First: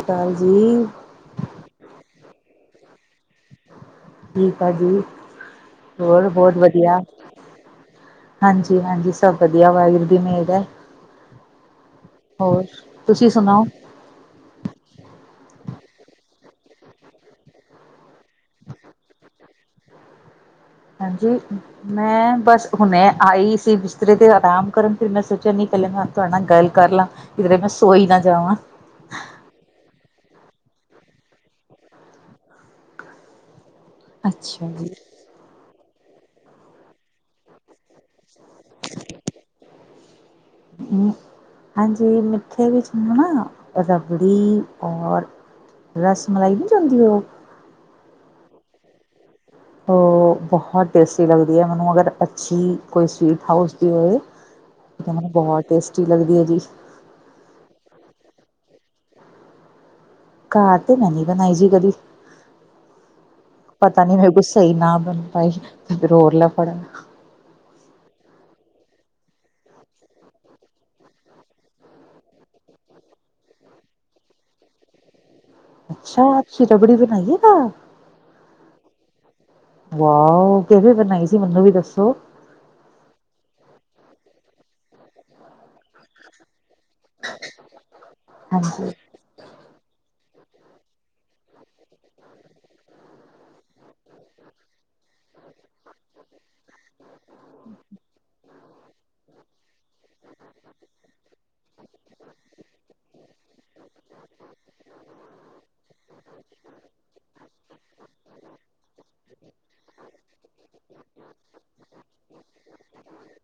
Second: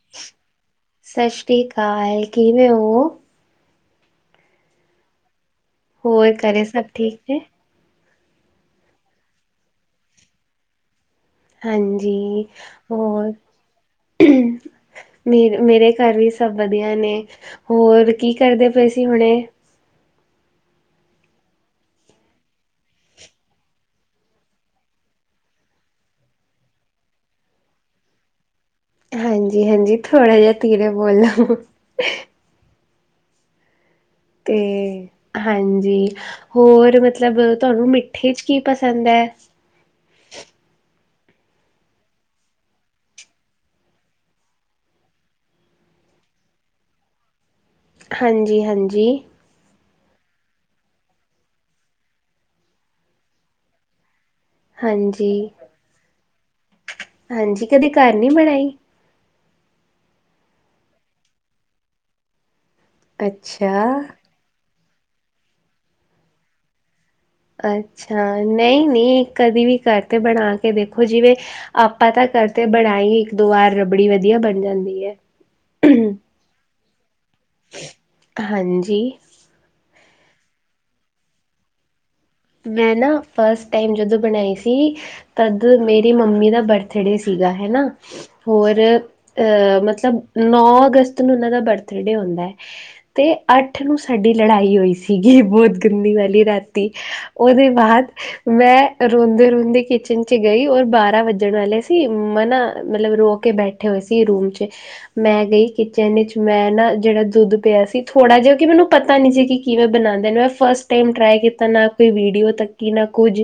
ਅਕਾਲ ਜੀ, ਸਤਿ ਸ਼੍ਰੀ ਅਕਾਲ ਕਿਵੇਂ ਹੋ? ਠੀਕ ਆ ਜੀ ਹੋਰ ਬਹੁਤ ਘਰੇ ਸਭ ਵਧੀਆ, ਠੀਕ ਨੇ? ਹਾਂਜੀ-ਹਾਂਜੀ, ਸਭ ਵਧੀਆ ਵਾਹਿਗੁਰੂ ਦੀ ਮਿਹਰ ਆ, ਹਾਂਜੀ ਤੁਸੀਂ ਹੋਰ, ਸੁਣਾਓ? ਮੇ ਮੇਰੇ ਘਰ ਵੀ ਸਭ ਵਧੀਆ ਨੇ। ਹੋਰ ਕੀ ਕਰਦੇ ਪਏ ਸੀ ਹੁਣੇ? ਹਾਂਜੀ। ਮੈਂ ਬਸ ਹੁਣੇ ਆਈ ਸੀ ਬਿਸਤਰੇ ਤੇ ਆਰਾਮ ਕਰਨ ਫਿਰ ਮੈਂ ਸੋਚਿਆ ਨਹੀ ਪਹਿਲਾਂ ਤੁਹਾਡੇ ਨਾਲ ਗੱਲ ਕਰ ਲਾ। ਫੇਰ ਮੈ ਸੋਈ ਨਾ ਜਾਵਾਂ। ਹਾਂਜੀ-ਹਾਂਜੀ ਥੋੜਾ ਜਿਹਾ ਧੀਰੇ ਬੋਲੋ, ਤੇ ਅੱਛਾ ਜੀ। ਹਾਂਜੀ ਹੋਰ ਮਤਲਬ ਤੁਹਾਨੂੰ ਖਿਚ ਕੀ ਪਸੰਦ ਹੈ। ਹੂੰ, ਹਾਂਜੀ ਮਿੱਠੇ ਵਿੱਚ ਹਨਾ ਰਬੜੀ ਔਰ, ਰਸ ਮਲਾਈ ਨੀ ਜਾਂਦੀ ਉਹ, ਹਾਂਜੀ-ਹਾਂਜੀ। ਓ ਬਹੁਤ ਟੇਸਟੀ ਲੱਗਦੀ ਆ ਮੈਨੂੰ ਅਗਰ ਅੱਛੀ ਕੋਈ ਸੀਟ ਹਾਊਸ ਦੀ ਹੋਏ। ਹਾਂਜੀ, ਹਾਂਜੀ ਬਹੁਤ ਟੇਸਟੀ ਲਗਦੀ ਹੈ ਜੀ। ਹਾਂਜੀ, ਕਦੇ ਘਰ ਨੀ ਬਣਾਈ? ਘਰ ਤੇ ਮੈਂ ਨੀ ਬਣਾਈ ਜੀ ਕਦੀ ਅੱਛਾ। ਪਤਾ ਨੀ ਮੈ ਕੁਛ, ਨਾ ਬਾ ਪਾਈ ਤੇ ਹੋਰ ਲਬਣ, ਅੱਛਾ ਨਹੀ-ਨਹੀ ਕਦੀ ਵੀ ਕਰਕੇ ਬਣਾ ਕੇ ਦੇਖੋ ਜਿਵੇਂ, ਆਪਾਂ ਤਾਂ ਕਰਦੇ ਬਣਾਈ ਇੱਕ ਦੋ ਵਾਰ ਰਬੜੀ ਵਧੀਆ ਬਣ ਜਾਂਦੀ ਹੈ। ਅੱਛਾ ਸ਼ੀਰਾ ਬੜੀ ਬਣਾਈਏ ਗਾ। ਹਾਂਜੀ। ਵਾਓ ਤੇਰੀ ਫਿਰ ਨਹੀਂ ਸੀ ਮੁੰਡੇ ਵੀ ਦੱਸੋ ਮੈਂ ਨਾ ਫਸਟ ਟਾਈਮ ਜਦੋ ਬਣਾਈ ਸੀ, ਤਦ ਮੇਰੀ ਮੰਮੀ ਦਾ ਬਰਥਡੇ ਸੀਗਾ ਹੈਨਾ ਹੋਰ, ਹਾਂਜੀ ਅ ਮਤਲਬ ਨੌ ਅਗਸਤ ਨੂੰ ਉਹਨਾਂ ਦਾ ਬਰਥੜੇ ਹੁੰਦਾ। ਤੇ ਅੱਠ ਨੂੰ ਸਾਡੀ ਲੜਾਈ ਹੋਈ ਸੀਗੀ ਬਹੁਤ ਗੰਦੀ ਵਾਲੀ ਰਾਤੀ, ਉਹਦੇ ਬਾਅਦ, ਮੈਂ ਰੋਂਦੇ ਰੋਂਦੇ ਕਿਚਨ ਚ ਗਈ ਔਰ ਬਾਰਾਂ ਵੱਜਣ ਆਲੇ ਸੀ ਮਮਾ ਨਾ ਮਤਲਬ ਰੋਕ ਕੇ ਬੈਠੇ ਹੋਏ ਸੀ ਰੂਮ ਚ ਮੈ ਗਈ ਕਿਚਨ ਵਿੱਚ ਮੈਂ ਨਾ ਜਿਹੜਾ ਦੁੱਧ ਪਿਆ ਸੀ ਥੋੜ੍ਹਾ ਜਿਆ ਕਿ ਮੈਨੂੰ ਪਤਾ ਨੀ ਸੀ ਕਿ ਕਿਵੇਂ ਬਣਾਂਦੇ ਨੇ ਮੈਂ ਫਸਟ ਟਾਈਮ ਟਰਾਈ ਕੀਤਾ ਨਾ ਕੋਈ ਵੀਡੀਓ ਤੱਕ ਕਿ ਨਾ ਕੁੱਝ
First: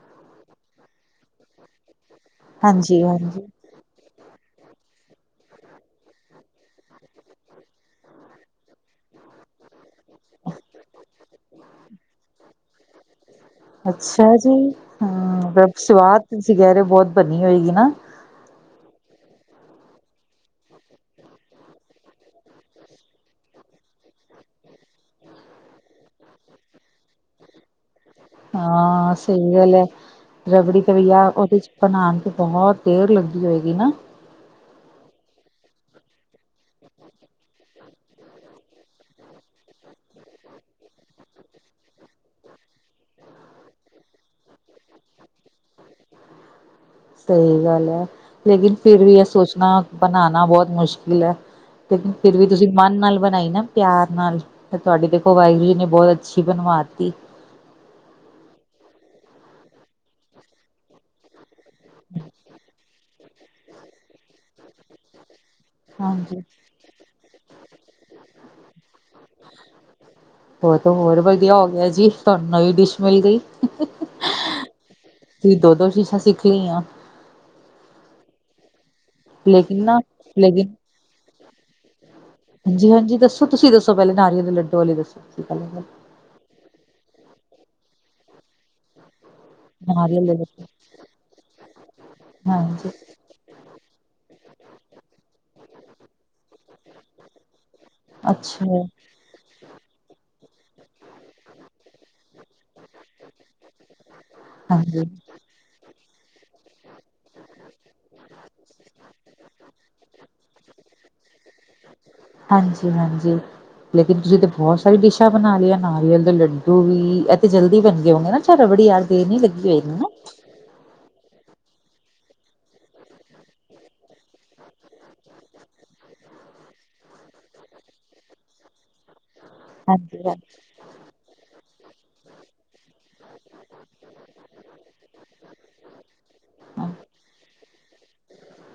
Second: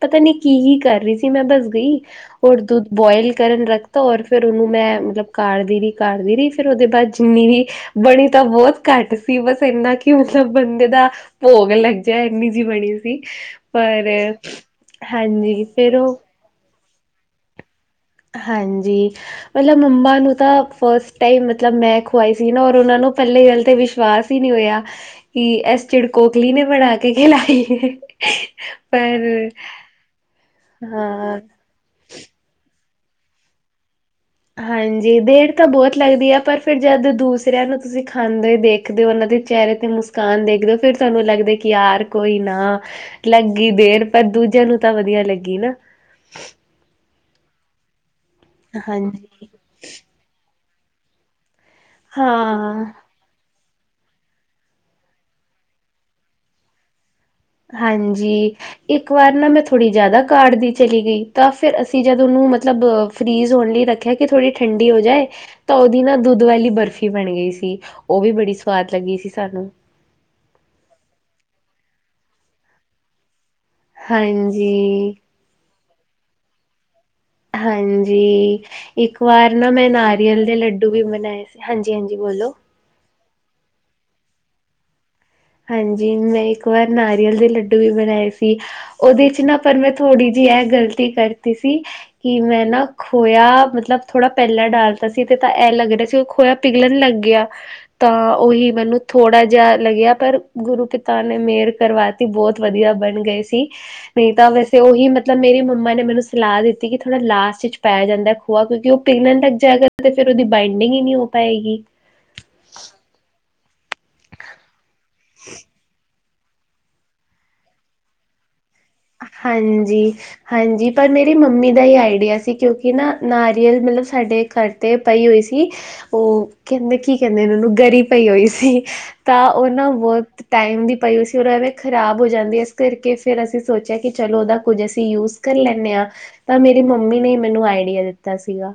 ਪਤਾ ਨੀ ਕੀ ਹੀ ਕਰ ਰਹੀ ਸੀ ਮੈਂ ਬਸ ਗਈ ਹੋਰ ਦੁੱਧ ਹਾਂਜੀ ਬੋਇਲ ਹਾਂਜੀ ਕਰਨ ਰੱਖ ਤਾਂ ਔਰ ਫਿਰ ਉਹਨੂੰ ਮੈਂ ਮਤਲਬ ਕਰਦੀ ਰਹੀ ਕਰਦੀ ਰਹੀ ਫਿਰ ਉਹਦੇ ਬਾਅਦ ਜਿੰਨੀ ਵੀ ਬਣੀ ਤਾਂ ਬਹੁਤ ਘੱਟ ਸੀ ਬਸ ਇੰਨਾ ਕਿ ਮਤਲਬ ਬੰਦੇ ਦਾ ਭੋਗ ਲੱਗ ਜਾਏ ਇੰਨੀ ਜੀ ਬਣੀ ਸੀ। ਪਰ ਅੱਛਾ ਜੀ, ਹਾਂਜੀ ਹਾਂ ਫਿਰ ਉਹ ਸਵਾਦ ਤੁਸੀ ਕੇਹ ਰੇਓ ਬਓਤ ਬਨੀ ਹੋਈਏ, ਹੈਨਾ। ਹੰਜੀ। ਮਤਲਬ ਮੰਮਾ ਨੂੰ ਤਾਂ ਫਸਟ ਟਾਈਮ ਮਤਲਬ ਮੈਂ ਖੁਵਾਈ ਸੀ ਨਾ ਔਰ ਓਨਾ ਨੂੰ ਪੈੱਲੀ ਗੱਲ ਤੇ ਵਿਸ਼ਵਾਸ ਵੀ ਨੀ ਹੋਯਾ ਕਿ ਐਸ ਚਿੜਕੋਖਲੀ ਨੇ ਬਣਾ ਕੇ ਖਿਲਾਈ ਏ। ਹਾਂ ਸਈ ਗਲ ਏ, ਰਬੜੀ ਕਵੀਆ ਹਾਂ ਓਦੇ ਚ ਬਣਾਣ ਤੇ ਬਹੋਤ ਦੇਰ ਲੱਗਦੀ ਹੋਏਗੀ ਨਾ? ਹਾਂਜੀ, ਦੇਰ ਤਾਂ ਬੋਹਤ ਲੱਗਦੀ ਏ ਪਰ ਫਿਰ ਜਦ ਦੂਸਰਿਆਂ ਨੂੰ ਤੁਸੀਂ ਖਾਂਦੇ ਹੋਏ ਦੇਖ ਦੇਖਦੇਔ ਉਨ੍ਹਾਂ ਦੇ ਚਿਹਰੇ ਤੇ ਮੁਸਕਾਨ ਦੇਖਦੇਓ ਫਿਰ ਤਾਨੂੰ ਲੱਗਦਾ ਕਿ ਯਾਰ ਕੋਈ ਨਾ ਲੱਗੀ ਗਈ ਦੇਰ ਪਰ ਦੂਜਿਆਂ ਨੂੰ ਤਾਂ ਵਦੀਆ ਲੱਗੀ ਨਾ। ਸਈ ਗੱਲ ਏ ਲੇਕਿਨ ਫਿਰ ਵੀ ਇਹ ਹਾਂਜੀ ਸੋਚਣਾ ਬਣਾਣਾ ਬੋਹਤ ਮੁਸ਼ਕਿਲ ਏ। ਤੇ ਫਿਰ ਵੀ ਤੁਸੀਂ ਹਾਂ ਮਨ ਨਾਲ ਬਨਾਂਈ ਨਾ ਪਿਆਰ ਨਾਲ ਫੇ ਤੁਆਡੀ ਦੇਖੋ ਵਾਹਿਗੁਰੂ ਜੀ ਨੇ ਬੋਹਤ ਅੱਛੀ ਬਣਵਾਤੀ। ਹਾਂਜੀ, ਇੱਕ ਵਾਰ ਨਾ ਮੈਂ ਥੋੜ੍ਹੀ ਜਾਦਾ ਕਾੜਦੀ ਚਲੀ ਗਈ। ਤਾਂ ਫਿਰ ਅਸੀਂ ਜਦ ਉਹਨੂੰ ਮਤਲਬ ਫਰੀਜ਼ ਹੋਣ ਲਈ ਰੱਖਿਆ ਕਿ ਥੋੜ੍ਹੀ ਠੰਡੀ ਹੋ ਜਾਏ ਤਾਂ ਓਦੀ ਨਾ ਹਾਂਜੀ ਦੁੱਦ ਵਾਲੀ ਬਰਫ਼ੀ ਬਣ ਗਈ ਸੀ ਓਹ ਵੀ ਬੜੀ ਸਵਾਦ ਲੱਗੀ ਸੀ ਸਾਨੂੰ। ਹੋ ਤਾਂ ਹੋਰ ਵਧੀਆ ਹੋ ਗਿਆ ਜੀ ਤਾਨੂੰ ਨਵੀਂ ਡਿਸ਼ ਮਿਲ ਗਈ। ਹਾਂਜੀ। ਤੁਸੀਂ ਦੋ ਦੋ ਚੀਸਾ ਸਿੱਖ ਲਈਆਂ। ਹਾਂਜੀ, ਇੱਕ ਵਾਰ ਨਾ ਲੇਕਿਨ ਮੈਂ ਨਾਰੀਅਲ ਦੇ ਲੇਕਿਨ ਲੱਡ ਡੁ ਵੀ ਬਨਾਏ ਸੀ, ਹਾਂਜੀ-ਹਾਂਜੀ ਬੋਲੋ ਹਾਂਜੀ-ਹਾਂਜੀ ਦੱਸੋ ਤੁਸੀਂ ਦੱਸੋ ਪਹਿਲੇ ਨਾਰੀਲ ਦੇ ਲੱਡੂ ਵਾਲੇ ਦੱਸੋ ਤੁਸੀਂ ਪਹਿਲੇ ਹਾਂਜੀ, ਮੈਂ ਇੱਕ ਵਾਰ ਨਾਰੀਅਲ ਦੇ ਲੱਡੂ ਵੀ ਬਣਾਏ ਸੀ ਓਦੇ 'ਚ ਨਾ ਪਰ ਮੈਂ ਨਾਰੀਅਲ ਥੋੜ੍ਹੀ ਦੇ ਜਿ ਏ ਲੱਡੂ ਗ਼ਲਤੀ ਕਰਤੀ ਸੀ ਕਿ ਮੈਂ ਨਾਂ ਹਾਂਜੀ ਖੋਯਾ ਮਤਲਬ ਥੋੜਾ ਪੈਲਾਂ ਡਾਲਦਾ ਸੀ, ਤੇ ਤਾਂ ਇਹ ਲੱਗ ਰਿਆ ਸੀ ਖੋਯਾ ਪਿਗਲਣ ਲੱਗਿਆ ਤਾਂ ਓਹੀ ਅੱਛਾ ਮੈਨੂੰ ਥੋੜਾ ਜਿਆ ਲੱਗਿਆ ਪਰ ਗੁਰੂਪਿਤਾ ਨੇ ਮੇਰ ਕਰਵਾਤੀ, ਬੋਹਤ ਵਧੀਆ ਬਣ ਗਏ ਸੀ ਨੀਂ ਤਾਂ ਵੈਸੇ ਓਹੀ ਹਾਂਜੀ ਮਤਲਬ ਮੇਰੀ ਮੰਮਾ ਨੇ ਮੈਨੂੰ ਸਲਾਹ ਦਿੱਤੀ ਕਿ ਥੋੜ੍ਹਾ ਲਾਸਟ 'ਚ ਪਾਯਾ ਜਾਂਦਾ ਖੋਆ, ਕਿਉਂਕਿ ਓਹ ਪਪਿਗਲਣ ਲੱਗ ਜਾਏਗਾ ਤੇ ਫੇਰ ਓਦੀ ਬਾਈੰਡਿੰਗ ਹੀ ਨੀਂ ਹੋਵੇ ਪਏਗੀ। ਹਾਂਜੀ-ਹਾਂਜੀ, ਲੇਕਿਨ ਤੁਸੀਂ ਤਾਂ ਬਹੁਤ ਸਾਰੀ ਡਿਸ਼ਾਂ ਬਣਾ ਲਈਆਂ ਨਾਰੀਅਲ ਦੇ ਲਡੂ ਡੂ ਵੀ ਏਹ ਤੇ ਜਲਦੀ ਬਨਦੇ ਗਏ ਹੋਨੇ ਨਾ ਚ ਰਬੜੀ ਆ ਹਨਜੀ। ਹਾਂਜੀ, ਪਰ ਮੇਰੀ ਮੰਮੀ ਦਾ ਹੀ ਆਈਡੀਆ ਸੀ ਕਿਉਂਕਿ ਨਾ ਨਾਰੀਅਲ ਮਤਲਬ ਸਾਡੇ ਘਰ 'ਤੇ ਪਈ ਹੋਈ ਸੀ। ਓਹ ਕਹਿੰਦੇ ਕੀ ਕਹਿੰਦੇ ਓਨੁ ਗਰੀ ਪਈ ਹੋਈ ਸੀ। ਤਾਂ ਓਨਾ ਬੋਹਤ ਹਾਂਜੀ-ਹਾਂਜੀ। ਟਾਈਮ ਦੀ ਪਈ ਹੋਈ ਸੀ ਓਹ ਨਾਲੇ ਖ਼ਰਾਬ ਹੋ ਜਾਂਦੀ ਇਸ ਕਰਕੇ ਫੇਰ ਅਸੀਂ ਸੋਚੇਆ ਕਿ ਚਲੋ ਓਦਾ ਕੁੱਝ ਅਸੀਂ ਯੂਜ ਕਰ ਲੈਂਦੇ ਹਾਂ ਤਾਂ ਮੇਰੀ ਮੰਮੀ ਨੇ ਮੈਨੂੰ ਆਈਡੀਆ ਦਿੱਤਾ ਤਾ ਸੀਗਾ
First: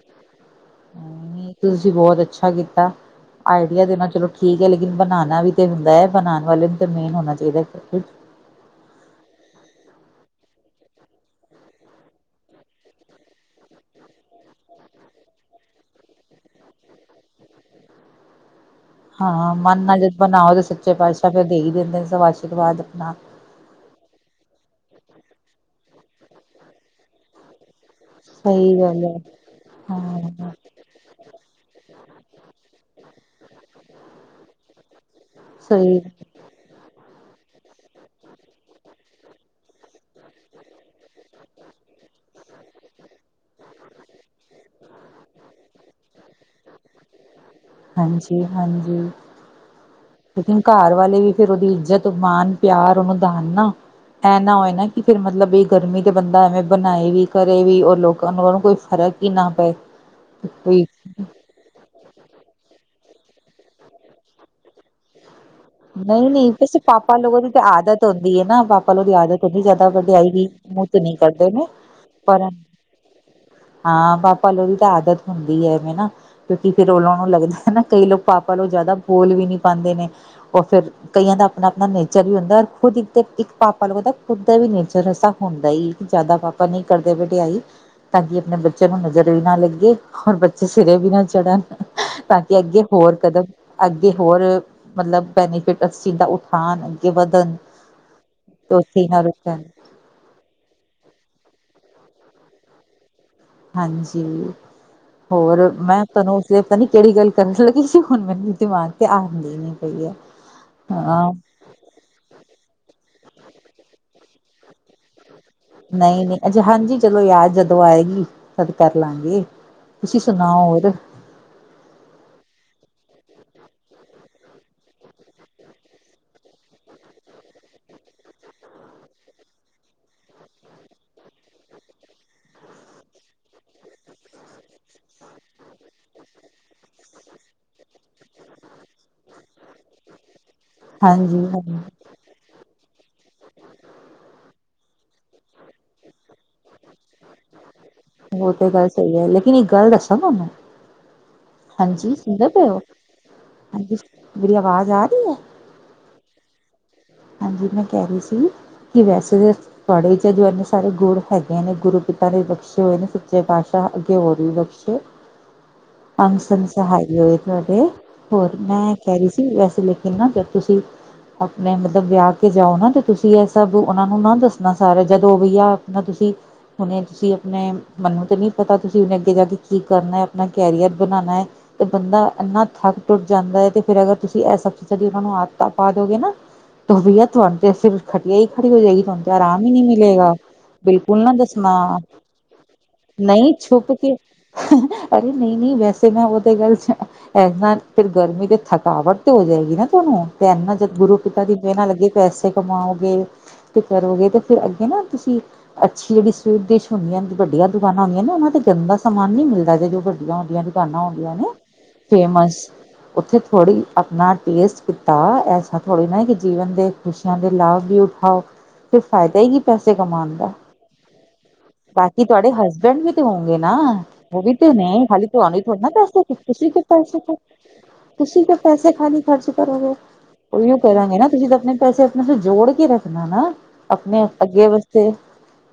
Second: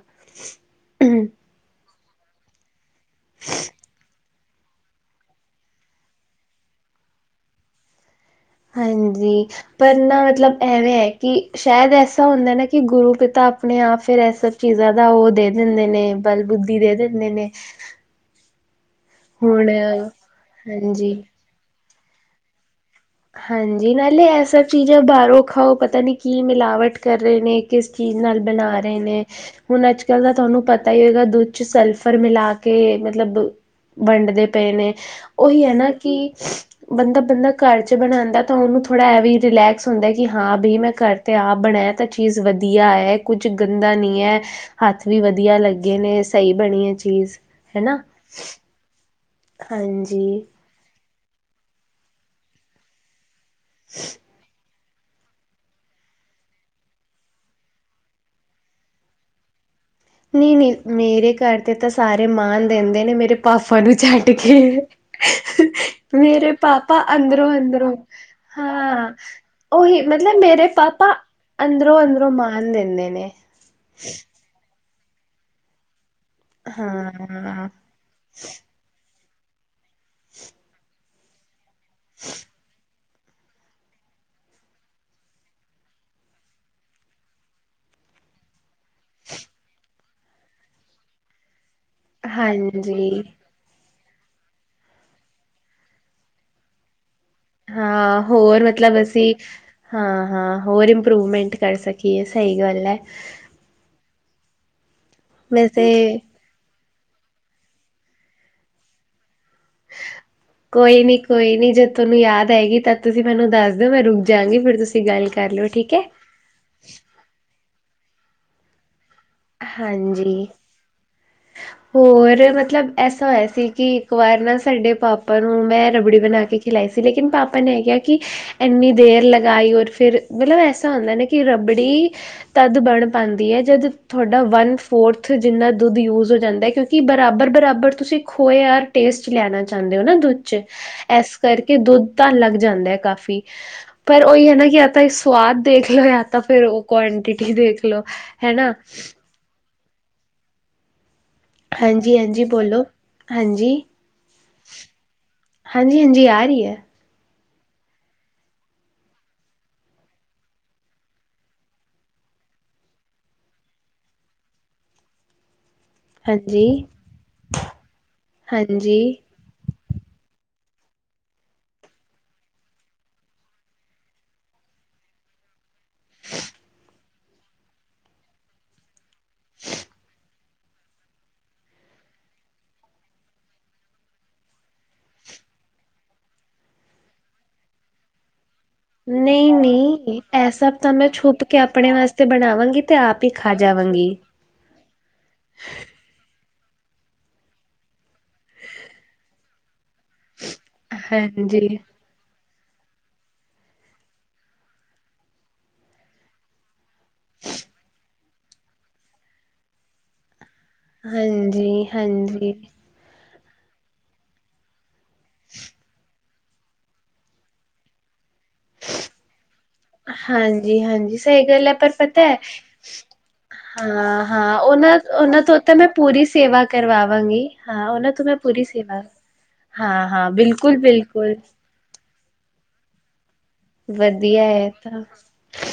[unintelligible] ਨਹੀਂ ਤੁਸੀਂ ਬੋਹਤ ਅੱਛਾ ਕੀਤਾ ਆਈਡੀਆ ਦੇਣਾ ਚਲੋ ਠੀਕ ਏ ਲੇਕਿਨ ਬਨਾਂਣਾ ਵੀ ਤੇ ਹੁੰਦਾ, ਬਨਾਣ ਵਾਲੇ ਨੂੰ ਤਾਂ ਮੇਨ ਹੋਣਾ ਚਾਈਦਾ। ਹਨਜੀ। ਪਰ ਨਾ ਮਤਲਬ ਐਵੇਂ ਹੈ ਕਿ ਸ਼ਾਇਦ ਐਸਾ ਹੁੰਦਾ ਨਾ ਕਿ ਗੁਰੂ ਪਿਤਾ ਆਪਣੇ ਆਪ ਫੇਰ ਐਸ ਚੀਜ਼ਾਂ ਦਾ ਓ ਦੇ ਦਿੰਦੇ ਨੇ, ਬਲਬੁੱਦੀ ਦੇ ਦਿੰਦੇ ਨੇ। ਹਾਂ ਹੁਣ ਮਨ ਨਾ ਜਦ ਬਨਾਓ ਤਾਂ ਸੱਚੇ ਹਾਂਜੀ ਪਾਤਸ਼ਾਹ ਫੇਰ ਦੇ ਹੀ ਦਿੰਦੇ ਸਬ ਅਸ਼ੀਰਵਾਦ ਆਪਨਾ। ਹਾਂਜੀ ਨਾਲੇ ਇਹ ਸਭ ਚੀਜ਼ਾਂ ਬਾਹਰੋਂ ਖਾਓ ਪਤਾ ਨੀ ਕੀ ਮਿਲਾਵਟ ਕਰ ਰਹੇ ਨੇ ਕਿਸ ਚੀਜ਼ ਨਾਲ ਸਹੀ ਬਣਾ ਰਹੇ ਗੱਲ ਹੈ। ਨੇ ਹੁਣ ਅੱਜ ਕੱਲ ਦਾ ਹਾਂ ਤੁਹਾਨੂੰ ਪਤ ਪਤਾ ਹੀ ਹੋਏਗਾ ਦੁੱਧ ਚ ਸਲਫਰ ਮਿਲਾ ਕੇ ਮਤਲਬ ਵੰਡਦੇ ਪਏ ਨੇ ਉਹੀ ਹੈ ਨਾ ਸਹੀ ਕਿ ਬੰਦਾ ਬੰਦਾ ਘਰ ਚ ਬਣਾਉਂਦਾ ਤਾਂ ਉਹਨੂੰ ਥੋੜਾ ਇਹ ਵੀ ਰਿਲੈਕਸ ਹੁੰਦਾ ਕਿ ਹਾਂ ਬਈ ਮੈਂ ਘਰ 'ਤੇ ਆਪ ਬਣਾਇਆ ਤਾਂ ਚੀਜ਼ ਵਧੀਆ ਐ। ਕੁੱਝ ਗੰਦਾ ਨਹੀਂ ਹੈ ਹੱਥ ਵੀ ਵਧੀਆ ਲੱਗੇ ਨੇ ਸਹੀ ਬਣੀ ਐ ਚੀਜ਼ ਹੈਨਾ ਹਾਂਜੀ ਹਾਂਜੀ ਹਾਂਜੀ ਘਰ ਵਾਲੇ ਵੀ ਫਿਰ ਉਹਦੀ ਇੱਜ਼ਤ ਮਾਣ ਪਿਆਰ ਵਿਧਾਨ ਨਾ ਐ ਨਾ ਹੋਏ ਫਿਰ ਮਤਲਬ ਵੀ ਗਰਮੀ ਦੇ ਬੰਦਾ ਐਵੇਂ ਬਣਾਏਗੀ ਘਰੇ ਵੀ ਲੋਕਾਂ ਨੂੰ ਉਹਨੂੰ ਕੋਈ ਫ਼ਰਕ ਹੀ ਨਾ ਪਏ ਨਹੀਂ ਨਹੀਂ ਕੋਈ ਮੇਰੇ ਘਰ ਤੇ ਤਾਂ ਸਾਰੇ ਮਾਣ ਦਿੰਦੇ ਨੇ ਮੇਰੇ ਪਾਪਾ ਨੂੰ ਛੱਡ ਕੇ ਨਹੀਂ ਨਹੀਂ ਮੇਰੇ ਵੈਸੇ ਪਾਪਾ ਲੋਗੋ ਦੀ ਅੰਦਰੋਂ ਤਾਂ ਅੰਦਰੋਂ ਆਦਤ ਹੁੰਦੀ ਹੈ ਨਾ ਪਾਪਾ ਲੋਗ ਹਾਂ। ਦੀ ਆਦਤ ਹੁੰਦੀ ਜ਼ਿਆਦਾ ਉਹੀ ਵਡਿਆਈ ਮਤਲਬ ਵੀ ਮੇਰੇ ਮੂੰਹ ਤੇ ਪਾਪਾ ਨਹੀਂ ਕਰਦੇ ਨੇ ਅੰਦਰੋਂ ਅੰਦਰੋਂ ਪਰ ਮਾਣ ਦਿੰਦੇ ਨੇ ਹਾਂ ਪਾ ਪਾਪਾ ਲੋਕਾਂ ਦੀ ਆਦਤ ਹੁੰਦੀ ਹੈਵੇ ਨਾ ਕਿਉਂਕਿ ਫਿਰ ਉਹਨਾਂ ਨੂੰ ਲਗਦਾ ਹਾਂ, ਹੈ ਨਾ ਕਈ ਲੋਕ ਪਾਪਾ ਲੋਂ ਜ਼ਿਆਦਾ ਬੋਲ ਵੀ ਨੀ ਪਾਉਦੇ ਨੇ ਉਹ ਫਿਰ ਕਈਆਂ ਦਾ ਆਪਣਾ ਆਪਣਾ ਨੇਚਰ ਵੀ ਹੁੰਦਾ ਖੁਦ ਇੱਕ ਤੇ ਇੱਕ ਪਾ ਤੁਹਾਨੂੰ ਪਤਾ ਖੁਦ ਦਾ ਵੀ ਨੇਚਰ ਐਸਾ ਹੁੰਦਾ ਕਿ ਜ਼ਿਆਦਾ ਪਾਪਾ ਨਹੀਂ ਕਰਦੇ ਬਡਿਆਈ ਤਾਂ ਕਿ ਆਪਣੇ ਬੱਚਿਆਂ ਨੂੰ ਨਜ਼ਰ ਵੀ ਨਾ ਲੱਗੇ ਔਰ ਬੱਚੇ ਸਿਰੇ ਵੀ ਨਾ ਚੜਨ ਤਾਂ ਕਿ ਅੱਗੇ ਹੋਰ ਹਾਂਜੀ। ਕਰੋ ਅੱਗੇ ਹੋਰ ਮਤਲਬ ਬੈਨੀਫਿਟ ਸਿੱਧਾ ਉਠਾਉਣ ਅੱਗੇ ਵੱਧਣ ਹਾਂ ਹੋਰ ਮਤਲਬ ਅਸੀਂ ਹਾਂ ਹਾਂ ਹੋਰ ਇੰਪਰੂਵਮੈਂਟ ਕਰ ਸਕੀਏ ਸਹੀ ਗੱਲ ਹੈ। ਹਾਂਜੀ ਹੋਰ ਵੈਸੇ ਮੈਂ ਤੁਹਾਨੂੰ ਪਤਾ ਨੀ ਕਿਹੜੀ ਗੱਲ ਕਰਨ ਲੱਗੀ ਹੁਣ ਮੈਨੂੰ ਦਿਮਾਗ ਤੇ ਆਉਂਦੀ ਨੀ ਪਈ ਹੈ। ਕੋਈ ਨੀ ਹਾਂ ਕੋਈ ਨੀ ਜਦ ਤੁਹਾਨੂੰ ਯਾਦ ਆਏਗੀ ਤਾਂ ਤੁਸੀਂ ਮੈਨੂੰ ਦੱਸ ਦਿਓ ਮੈਂ ਰੁਕ ਜਾਂਗੀ ਫਿਰ ਤੁਸੀਂ ਗੱਲ ਕਰ ਲਿਓ ਠੀਕ ਐ। ਨਹੀਂ ਨਹੀਂ ਹਜੇ ਹਾਂਜੀ ਚਲੋ ਯਾਦ ਜਦੋਂ ਆਏਗੀ ਤਦ ਕਰ ਲਾਂਗੇ ਤੁਸੀਂ ਹਾਂਜੀ। ਸੁਣਾ ਹੋਰ [inaudible] ਹੋਰ ਮਤਲਬ ਐਸਾ ਹੋਇਆ ਸੀ ਕਿ ਇੱਕ ਵਾਰ ਨਾ ਸਾਡੇ ਪਾਪਾ ਨੂੰ ਮੈਂ ਰਬੜੀ ਬਣਾ ਕੇ ਖਿਲਾਈ ਸੀ ਲੇਕਿਨ ਪਾਪਾ ਨੇ ਏ ਕਿਹਾ ਕਿ ਇੰਨੀ ਦੇਰ ਲਗਾਈ ਔਰ ਫਿਰ ਮਤਲਬ ਐਸਾ ਹੁੰਦਾ ਨਾ ਕਿ ਰਬੜੀ ਤਦ ਬਣ ਪਾਉਂਦੀ ਹੈ ਜਦ ਤੁਹਾਡਾ ਵਨ ਫੋਰਥ ਜਿੰਨਾ ਦੁੱਧ ਯੂਜ਼ ਹੋ ਜਾਂਦਾ ਕਿਉਂਕਿ ਬਰਾਬਰ ਬਰਾਬਰ ਤੁਸੀਂ ਖੋਏ ਯਾਰ ਟੇਸਟ ਲੈਣਾ ਚਾਹੁੰਦੇ ਹੋ ਨਾ ਦੁੱਧ ' ਚ ਇਸ ਹਾਂਜੀ ਕਰਕੇ ਹਾਂਜੀ ਦੁੱਧ ਤਾਂ ਲੱਗ ਜਾਂਦਾ ਹੈ। ਕਾਫ਼ੀ ਪਰ ਉਹੀ ਹੈ ਨਾ ਯਾ ਤਾਂ ਸਵਾਦ ਦੇਖ ਲੋ ਜਾਂ ਤਾਂ ਫਿਰ ਉਹ ਕੁਆਂਟਿਟੀ ਦੇਖ ਲੋ ਹੋ ਤੇ ਹਨਾ ਗੱਲ ਸਹੀ ਹੈ ਲੇਕਿਨ ਇੱਕ ਗੱਲ ਦੱਸਾਂ ਤੁਹਾਨੂੰ ਹਾਂਜੀ ਸੁਣਦੇ ਪਏ ਹੋ ਹਾਂਜੀ ਮੇਰੀ ਆਵਾਜ਼ ਆ ਰਹੀ ਐ ਹਾਂਜੀ ਹਾਂਜੀ ਆ ਰਹੀ ਐ ਹਾਂਜੀ ਮੈਂ ਕਹਿ ਰਹੀ ਸੀ ਕਿ ਵੈਸੇ ਤੁਹਾਡੇ ਚ ਜੋ ਇੰਨੇ ਸਾਰੇ ਗੁਰ ਹੈਗੇ ਨੇ ਗੁਰੂ ਪਿਤਾ ਨੇ ਬਖਸ਼ੇ ਹੋਏ ਨੇ ਸੱਚੇ ਪਾਤਸ਼ਾਹ ਅੱਗੇ ਹੋਰ ਵੀ ਛੇ [inaudible] ਅੰਸ ਅੰਸ ਸਹਾਈ ਹੋਏ ਤੁਹਾਡੇ ਹੋਰ ਮੈਂ ਹਾਂਜੀ। ਕਹਿ ਅਸੀਂ ਲੇਕਿਨ ਨਾ ਜਦ ਤੁਸੀਂ ਆਪਣੇ ਜ ਵਿਆਹ ਕੇ ਜਾਓ ਨਾ, ਤੇ ਤੁਸੀਂ ਇਹ ਸਭ ਉਹਨਾਂ ਨੂੰ ਨਾ ਦੱਸਣਾ, ਸਾਰਾ ਜਦੋਂ ਉਹ ਵੀਈਆ, ਆਪਣਾ ਤੁਸੀਂ ਹੁਣੇ ਤੁਸੀਂ ਆਪਣੇ, ਮੈਨੂੰ ਤਾਂ ਨਹੀਂ ਪਤਾ ਤੁਸੀਂ ਹਨੇ ਅੱਗੇ ਜਾ ਕੇ, ਕੀ ਕਰਨਾ ਆਪਣਾ, ਕੈੀਅਰ ਬਣਾਉਣਾ ਹੈ ਤੇ ਬੰਦਾ, ਇੰਨਾ ਥੱਕ ਟੁੱਟ ਜਾਂਦਾ ਹੈ ਤੇ ਫਿਰ ਅਗਰ ਤੁਸੀਂ ਇਹ ਸਬ ਚੀਜ਼ਾਂ ਦੀ, ਉਹਨਾਂ ਨੂੰ ਆਦਤਾਂ ਪਾ ਦੋਗੇ ਨਾ ਖਟੀਆ, ਤੁਹਾਡ ਤੇ ਫਿਰ ਖਟੀਆ ਹੀ ਖੜੀ ਹੋ ਜਾਏਗੀ, ਤੁਾਨੂੰ ਤੇ ਆਰਾਮ ਹੀ ਨਹੀਂ ਨਹੀਂ-ਨਹੀਂ ਮਿਲੇਗਾ, ਇਹ ਸਭ ਤਾਂ ਮੈਂ ਬਿਲਕੁਲ ਨਾ ਛੁਪ ਕੇ ਦੱਸਣਾ। ਆਪਣੇ ਵਾਸਤੇ ਬਣਾਵਾਂਗੀ, ਤੇ ਆਪ ਹੀ ਨਹੀਂ ਖਾ ਛੁਪ ਜਾਵਾਂਗੀ। ਕੇ ਅਰੇ ਨਹੀਂ- ਨਹੀਂ, ਵੈਸੇ ਮੈਂ ਉਹ ਤੇ ਗੱਲ ਚ ਇਨਾ ਫਿਰ, ਗਰਮੀ ਦੇ ਥਕਾਵਟ ਤੇ ਹੋ ਜਾਏਗੀ ਨਾ ਤੁਹਾਨੂੰ, ਤੇ ਇਨਾ ਜਦ ਗੁਰੂ ਪਿਤਾ ਦੀ ਦੇਹ ਹਾਂਜੀ, ਨਾ ਲੱਗੇ ਪੈਸੇ ਕਮਾਓਗੇ ਤੇ ਕਰੋਗੇ ਤੇ, ਫੇਿਰ ਅੱਗੇ ਨਾ ਤੁਸੀਂ ਅੱਛੀ ਜਿਹੜੀ ਡਸ਼ ਹੁੰਦੀ ਹਨ ਵੱਡੀਆਂ ਦੁਕਾਨਾਂ ਹੁੰਦੀਆਂ ਨੇ, ਉਹਨਾਂ ਤੇ ਗਰਮ ਦਾ ਸਮਾਨ ਨੀ ਮਿਲਦਾ, ਜ ਜੋ ਵੱਡੀਆਂ ਹੁੰਦੀਆਂ ਦੁਕਾਨਾਂ ਹੁੰਦੀਆਂ ਨੇ, ਹਾਂਜੀ, ਹਾਂਜੀ। ਫੇਮਸ ਉੱਥੇ ਥੋੜ੍ਹੀ ਆਪਣਾ ਟੇਸਟ ਕੀਤਾ, ਐਸਾ ਥੋੜ੍ਹੀ ਨਾ ਕੀ ਜੀਵਨ ਦੇ, ਖੁਸ਼ੀਆਂ ਦੇ, ਲਾਭ ਵੀ ਉਠਾਓ। ਫਿਰ ਫਾਇਦਾ ਹੀ ਕੀ ਪੈਸੇ ਕਮਾਉਣ ਦਾ, ਹਾਂਜੀ-ਹਾਂਜੀ ਸਹੀ ਗੱਲ ਹੈ ਪਰ ਪਤਾ ਬਾਕੀ ਹੈ ਤੁਹਾਡੇ ਹਸਬੈਂਡ ਵੀ ਹੋਂਗੇ ਨਾ, ੳ ਵੀ ਹਾਂ-ਹਾਂ ਤੇ ਨੇ, ਖਾਲੀ ਉਹਨਾਂ-ਉਹਨਾਂ ਤੂੰ ਤੋਂ ਅ ਤਾਂ ਥੋੜ ਮੈਂ ਨਾ ਪੂਰੀ ਸੇਵਾ ਪੈਸਰੀ ਕਿ ਪੈਸ ਕਰਵਾਵਾਂਗੀ ਹਾਂ ਉਹਨਾਂ ਤੋਂ ਮੈਂ ਤੁਸੀਂ ਕਿ ਪੂਰੀ ਪੈਸੇ ਸੇਵਾ ਖਾਲੀ ਖਰਚ ਕਰੋਗੇ, ਹਾਂ-ਹਾਂ ਉਹੀਓ ਕਹਿਾਂਗੇ ਨਾ ਬਿਲਕੁਲ-ਬਿਲਕੁਲ ਤੁਸੀਂ ਤਾਂ ਆਪਣੇ ਪੈਸੇ ਆਪਣੇ ਜੋੜ ਕੇ ਰੱਖਣਾ ਨਾ, ਆਪਣੇ ਵਧੀਆ ਅੱਗੇ ਹੈ ਤਾਂ ਵਾਸਤੇ,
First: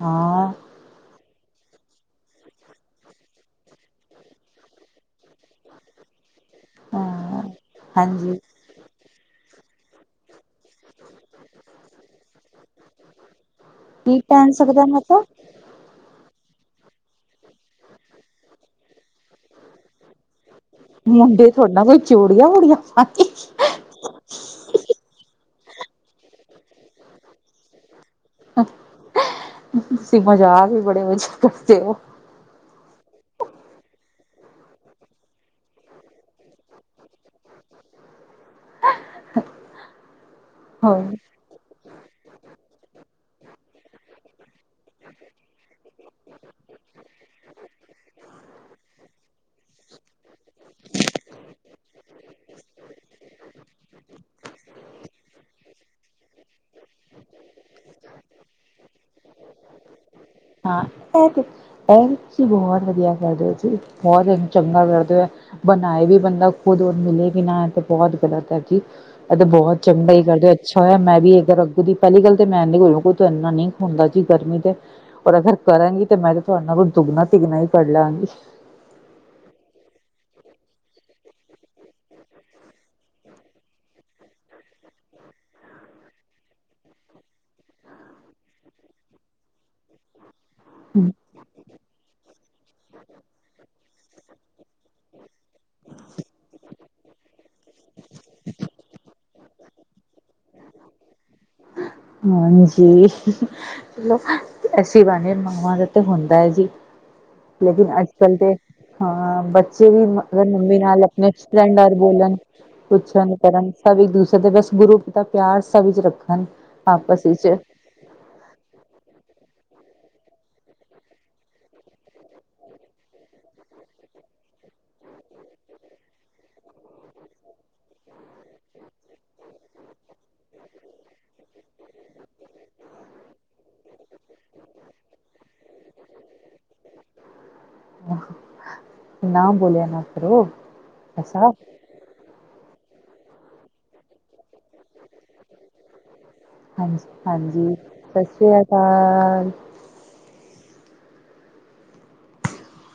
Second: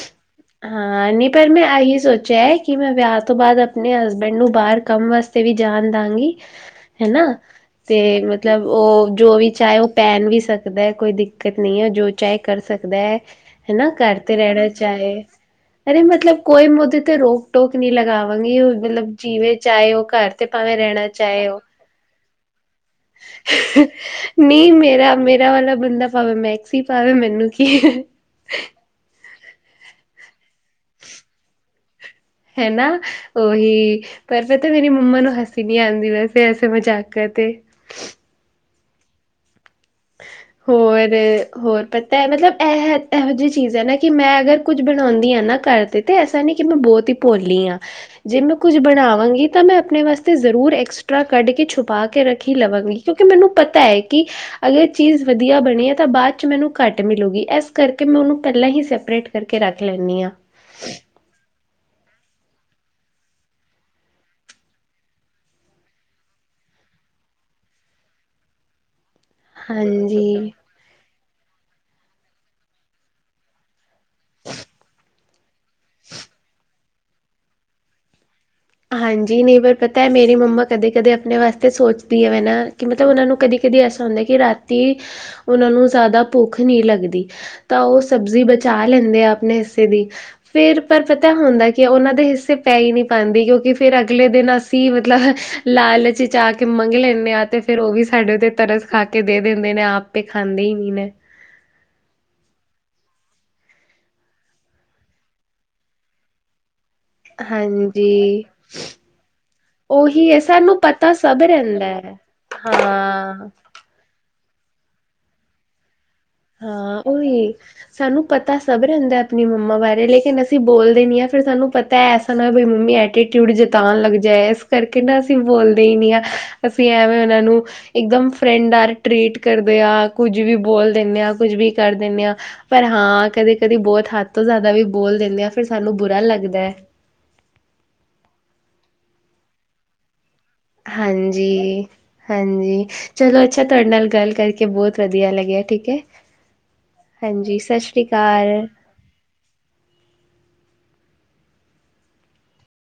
ਹਾਂ। ਹਾਂ, ਨ ਪਰ ਮੈਂ ਇਹੀ ਸੋਚਿਆ ਹੈ, ਕਿ ਮੈਂ ਵਿਆਹ ਤੋਂ ਬਾਅਦ ਆਪਣੇ ਹਸਬੈਂਡ ਨੂੰ, ਬਾਹਰ ਕੰਮ ਵਾਸਤੇ ਤੇ ਵੀ ਜਾਣ ਦਾਂਗੀ, ਹਨਾ, ਹਾਂ ਤੇ ਹਾਂਜੀ ਮਤਲਬ ਉਹ ਜੋ ਵੀ ਚਾਹੇ, ਉਹ ਪਹਿਨ ਵੀ ਸਕਦਾ ਹੈ, ਕੋਈ ਦਿੱਕਤ ਨਹੀਂ ਹੈ, ਜੋ ਚਾਹੇ ਕਰ ਸਕਦਾ ਹੈ। ਹਨਾ, ਘਰ ਕੀ ਤੇ ਪਹਿਨ ਰਹਿਣਾ ਸਕਦਾ ਮੈਂ ਚਾਹੇ ਤਾਂ ਅਰੇ ਮਤਲਬ, ਕੋਈ ਮੈ ੳਦੇ ਤੇ ਰੋਕ ਟੋਕ ਨਹੀਂ ਲਗਾਵਾਂਗੀ, ਮਤਲਬ ਜਿਵੇ ਚਾਹੇ ਉਹ ਘਰ ਤੇ ਭਾਵੇਂ, ਰਹਿਣਾ ਚਾਹੇ ਮੁੰਡੇ ਹੋ। ਥੋੜਾ ਨਾ ਕੋਈ ਚੂੜੀਆਂ ਵੂੜੀਆਂ ਪਾ ਕੇ ਨਹੀਂ ਮੇਰਾ, ਮੇਰਾ ਵਾਲਾ ਬੰਦਾ ਪਾਵੇ ਮੈਕਸੀ ਪਾਵੇ, ਮੈਨੂੰ ਕੀ। ਤੁਂ ਮਜ਼ਾ ਵੀ ਬੜੇ, ਮਜ਼ੇ ਕਰਦੇ ਉਹ ਹਨਾ, ਉਹਓਹੀ। ਪਰ ਪਤਾ, ਮੇਰੀ ਮੰਮਾ ਨੂੰ ਹਸੀ ਨਹੀਂ ਆਉਂਦੀ ਵੈਸੇ, ਅਸੇ ਮਜ਼ਾਕਾਂ ਤੇ ਹਾਂ, ਹਾਂ। ਹੋਰ, ਹੋਰ ਪਤਾ ਹੈ ਮਤਲਬ ਇਹ, ਇਹੋ ਜਿਹੀ ਚੀਜ਼ ਹੈ ਨਾ ਕਿ ਮੈਂ ਅਗਰ, ਕੁੱਝ ਬਣਾਉਂਦੀ ਹਾਂ ਨਾ ਘਰ ਤੇ ਐਸਾ ਨੀ, ਕਿ ਮੈਂ ਬਹੁਤ ਹੀ ਭੋਲੀ ਆ ਜੇ ਮੈਂ ਕੁੱਝ ਬਣਾਵਾਂਗੀ, ਤਾਂ ਮੈਂ ਆਪਣੇ ਵਾਸਤੇ ਜ਼ਰੂਰ ਐਕਸਟਰਾ ਕੱਢ ਕੇ, ਛੁਪਾ ਕੇ ਰੱਖੀ ਲਵਾਂਗੀ। ਕਿਉਂਕਿ ਮੈਨੂੰ ਪਤਾ ਹੈ ਕਿ ਅਗਰ ਚੀਜ਼, ਵਧੀਆ ਬਣੀ ਹੈ ਤਾਂ ਬਾਅਦ 'ਚ ਮੈਨੂੰ ਘੱਟ ਮਿਲੇਗੀ, ਇਸ ਕਰਕੇ ਮੈਂ ਉਹਨੂੰ ਪਹਿਲਾਂ ਹੀ ਸੈਪਰੇਟ ਕਰਕੇ ਰੱਖ ਲੈਂਦੀ ਹਾਂ। ਹਾਂ, ਇਹ ਤੇ ਇਹਸੀ ਬਹੁਤ ਵਧੀਆ ਕਰਦੇ ਹੋ ਸੀ, ਬਹੁਤ ਚੰਗਾ ਕਰਦੇ ਔ। ਬਣਾਏ ਵੀ ਬੰਦਾ ਖੁਦ, ਔਰ ਮਿਲੇ ਵੀ ਨਾ, ਤੇ ਬਹੁਤ ਗ਼ਲਤ ਹੈ ਜੀ। ਇਹ ਤਾਂ ਬਹੁਤ ਚੰਗਾ ਹੀ ਹਾਂਜੀ ਕਰਦੇ, ਅੱਛਾ ਹੋਇਆ ਮੈਂ ਵੀ ਅੱਗ ਦੀ, ਪਹਿਲੀ ਗੱਲ ਤੇ ਮੈਂ ਕੋਲਈ ਇਨਾ ਨੀ ਹੁੰਦਾ ਜੀ ਗਰਮੀ ਤੇ, ਔਰ ਅਗਰ ਕਰਾਂਗੀ ਤੇ ਮੈਂ ਤਾਂ ਤੁਹਾਡੇ ਨੂੰ, ਦੁੱਗਣਾ-ਤਿਗਣਾ ਹੀ ਕਰ ਲਵਾਂਗੀ। ਹਾਂਜੀ, ਨਹੀਂ ਪਰ ਪਤਾ ਮੇਰੀ ਮੰਮਾ ਕਦੇ- ਕਦੇ ਆਪਣੇ ਵਾਸਤੇ, ਸੋਚਦੀ ਹੈ ਵੈ ਨਾ ਕਿ ਮਤਲਬ, ਉਹਨਾਂ ਨੂੰ ਕਦੇ ਕਦੀ ਐਸਾ ਹੁੰਦਾ, ਕਿ ਰਾਤੀ ਉਹਨਾਂ ਨੂੰ ਜ਼ਿਆਦਾ ਭੁੱਖ ਨਹੀਂ ਲੱਗਦੀ। ਤਾਂ ਉਹ, ਸਬਜ਼ੀ ਬਚਾ ਲੈਂਦੇ ਆ ਆਪਣੇ ਹਿੱਸੇ ਦੀ ਫੇਿਰ ਪਰ ਪਤਾ ਹੁੰਦਾ, ਕਿ ਉਹਨਾਂ ਦੇ ਹਿੱਸੇ ਪੈ ਹੀ ਨਹੀਂ ਪਾਉਂਦੀ, ਕਿਉਂਕਿ ਕਿ ਫੇਿਰ ਅਗਲੇ ਦਿਨ, ਅਸੀਂ ਮਤਲਬ ਲਾਲਚਚ ਆ ਕੇ ਮੰਗ ਲੈਂਦੇ ਹਾਂ ਤੇ ਫਰ ਉਹ ਵੀ ਸਾਡੇ ਉਤੇ ਤਰਸ ਖਾ ਕੇ ਦੇ ਦਿੰਦੇ ਨੇ, ਆਪੇ ਖਾਂਦੇ ਹੀ ਨ ਨੇ। ਹਾਂਜੀ। ਐਸੀ ਬਾਨੇ ਮਾਵਾਂ ਦਾ ਤੇ ਹੋਂਦਾ ਹੈ ਜੀ। ਲੇਕਿਨ ਅੱਜ-ਕੱਲ ਹਾਂਜੀ ਤੇ ਹਾਂ, ਬੱਚੇ ਵੀ ਉਹੀ ਹੈ ਅਗਰ ਸਾਨੂੰ ਮੰਮੀ ਨਾਲ ਪਤਾ ਅਪਨੇ ਸਭ ਫਰੈਂਡ ਰਹਿੰਦਾ ਨਾਲ ਹੈ ਬੋਲਣ। ਹਾਂ ਸਬ ਇੱਕ ਦੂਸਰੇ ਦੇ ਬਸ ਗੁਰੂਪ ਦਾ ਪੇਆਰ ਸਭ ਇਚ ਰੱਖਨ। ਹਾਂ, ਓਹੀ ਸਾਨੂੰ ਪਤਾ ਸਭ ਰੈਂਦਾ ਅਪਨੀ ਮੰਮਾ ਬਾਰੇ ਲੇਕਿਨ ਅਸੀਂ ਬੋਲਦੇ ਨੀ ਆਂ ਫੇਰ ਸਾਨੂੰ ਪਤੈ ਹਨਾ ਬਈ ਮੰਮੀ ਐਟੀਟਿਊਡ ਜਤਾਣ ਲੱਗ ਜਾਏ ਇਸ ਕਰਕੇ ਨਾ ਅਸੀ ਬੋਲਦੇ ਈ ਨੀ ਆਂ ਅਸੀ ਐਵੇਂ ਉਨਾਂ ਨੂੰ ਇੱਕਦਮ ਫਰੈਂਡ ਆਰ ਟਰੀਟ ਕਰਦੇ ਆਂ ਕੁੱਜ ਵੀ ਬੋਲ ਦੇਨੇ ਆਂ ਕੁਜ ਵੀ ਕਾਰ ਦੇਨੇ ਆਂ। ਪਰ ਹਾਂ ਕਦੇ, ਕਦੇ ਬੋਤ ਹੱਥ ਤੋਂ ਜਾਦਾ ਵੀ ਬੋਲ ਦੇਨੇ ਆਂ ਫਿਰ ਸਾਨੂੰ ਬੁਰਾ ਲੱਗਦੈ। ਓਹ ਨਾ ਬੋਲਿਆ ਨਾ ਕਰੋ। ਹਂਜੀ ਐਸਾ ਹਂਜੀ, ਚਲੋ ਅੱਛਾ ਤਾਡੇ ਨਾਲ ਗਾਲ ਕਰਕੇ ਬੋਤ ਵਧੀਆ ਲੱਗੇਆ ਠੀਕੈ। ਹਾਂਜੀ, ਹਾਂਜੀ ਅਕਾਲ ਸਸ੍ਰੀਆਕਾਲ